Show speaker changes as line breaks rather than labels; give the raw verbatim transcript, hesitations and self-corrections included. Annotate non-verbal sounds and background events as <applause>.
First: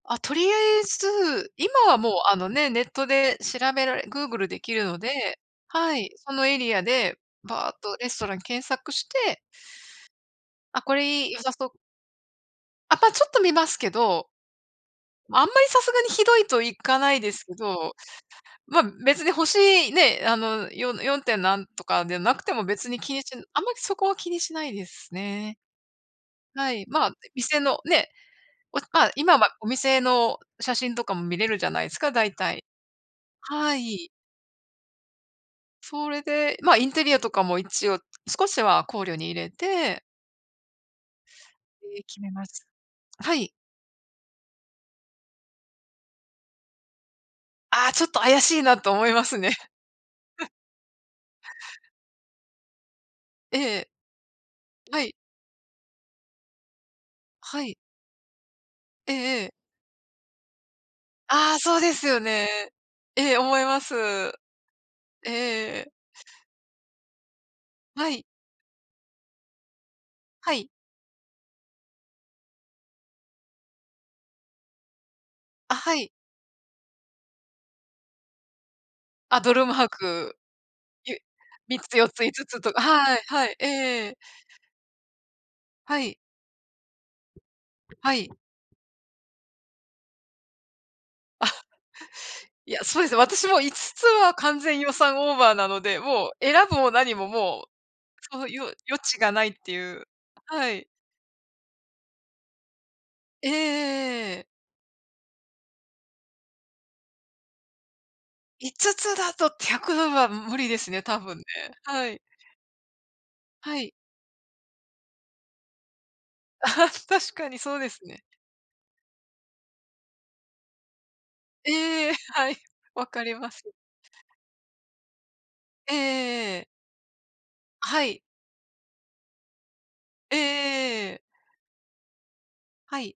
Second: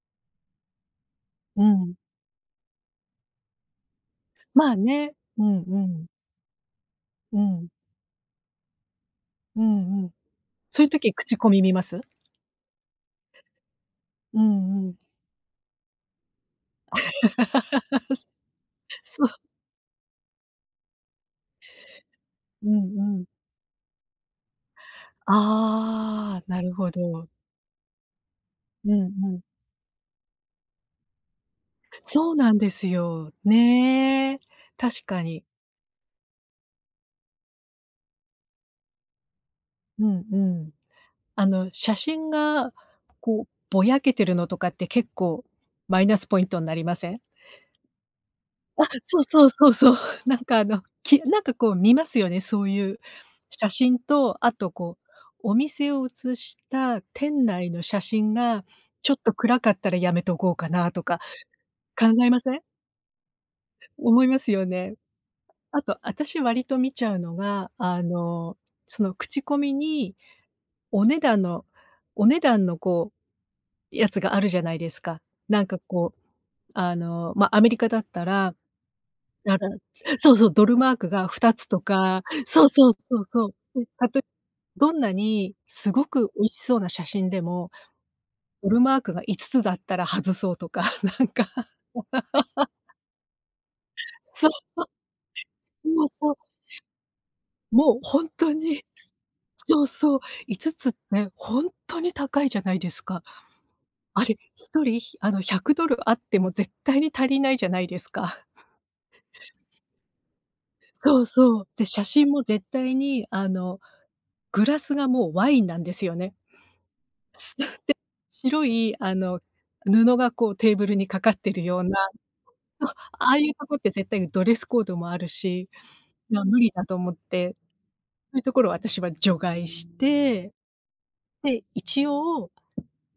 あ、とりあえず
う
今
ん。
はもう、あのね、ネットで調べられグーグルでき
ま、
るの
ね。
で、
うん、う
は
ん。
い、そのエリアで
うん。
ばっとレストラン検索して
うんうん、そ
あ、
ゆ
これ
時
いい、
口
良
コ
さ
ミ見
そ
ます？
あ、ぱ、ちょっと見ますけど
うんうん。
ま、あんまりさすがにひどいと行かないですけ
<laughs>
ど、ま、別
そ
に
う。
星ね、あの、よよんてん何とかでなくても
う
別に気
んう
に
ん。
しあんまりそこは気にしないですね。
ああ、な
は
る
い、
ほ
ま、
ど。
店のね、お
うん
ま、今
うん。
はお店の写真とかも見れるじゃないすか
そ
大
うなん
体、
ですよ。
はい。
ね、確かに。
それで、ま、インテリアとかも一応少しは考慮に入れて
うんうん、あの、写
え、決
真
めます。
が
は
こう
い。
ぼやけてるのとかって結構マイナスポイントんなりません？
あ、ちょっと怪しいな
あ、
と思い
そう、
ます
そう、
ね。
そう、そう <chuckles> なん
<laughs>
か、あの、きなんか、こう、見ますよね。そういう
え
写
え。
真と、あと、こ
はい。
う、お店を映した店
は
内
い。
の写真がちょ
え
っと
えええ。
暗かったらやめとこうかなとか
ああ、そうで
考
すよ
えま
ね。
せん？
ええ、思います、ええ
思います
え
よね。
ええ
あ
え。
と、あたし割と見ちゃうのが、あ
はい。
の、その口コミに
はい。
お値段のお値段の、こう、やつがあるじゃないですか。なん
あ、
か、
はい。
こう、あの、ま、アメリカだったら、
あ、ド
な
ル
ぶ
マ
ん
ー
そ
ク。
うそう！ドルマーク
ゆ
がふたつ
みっ
と
つよっ
か
ついつつ
そう
と
そう！
は
そ
い、
う、
は
そ
い、え
う、んた
え。
と、どんなにす
は
ご
い。
く美味しそうな写真でも
はい。
ドルマークがいつつだったら外そうとかなんか
<laughs>
<laughs>
いや、そうですね、私もいつつは
そう、
完全予算オーバーなので、
そう、
もう
そう、そ。
選ぶも何ももう、
もうほん
その
と
よ
に、
余地がないってい
そう
う。
そうい
は
つ
い。
つね、ほんとに高いじゃないですか。
ええ
あ
え
れ、
えええ。
ひとりひあの、ひゃくどるあっても絶対に足りないじゃないですか。<chuckles>
いつつだとひゃくどるはむ無理ですね、多
そう、
分ね、
そう、で写
はい。
真も絶対に、あ
は
の、
い。
グラスがもうワインなんですよね。
<laughs> 確か
そ
に
う、で
そうですね。
白い、あの、布が、こう、テーブルにかかってるような。
ええ、はい、
あ
分か
あ
り
あい
ま
うと
す。
こって絶対ドレスコードもあるし、
ええ
ま、
えええ
無
え。
理だと思ってそ
はい。
ういうところを私は除外し
えええ
て、
えええ。
で一応
はい。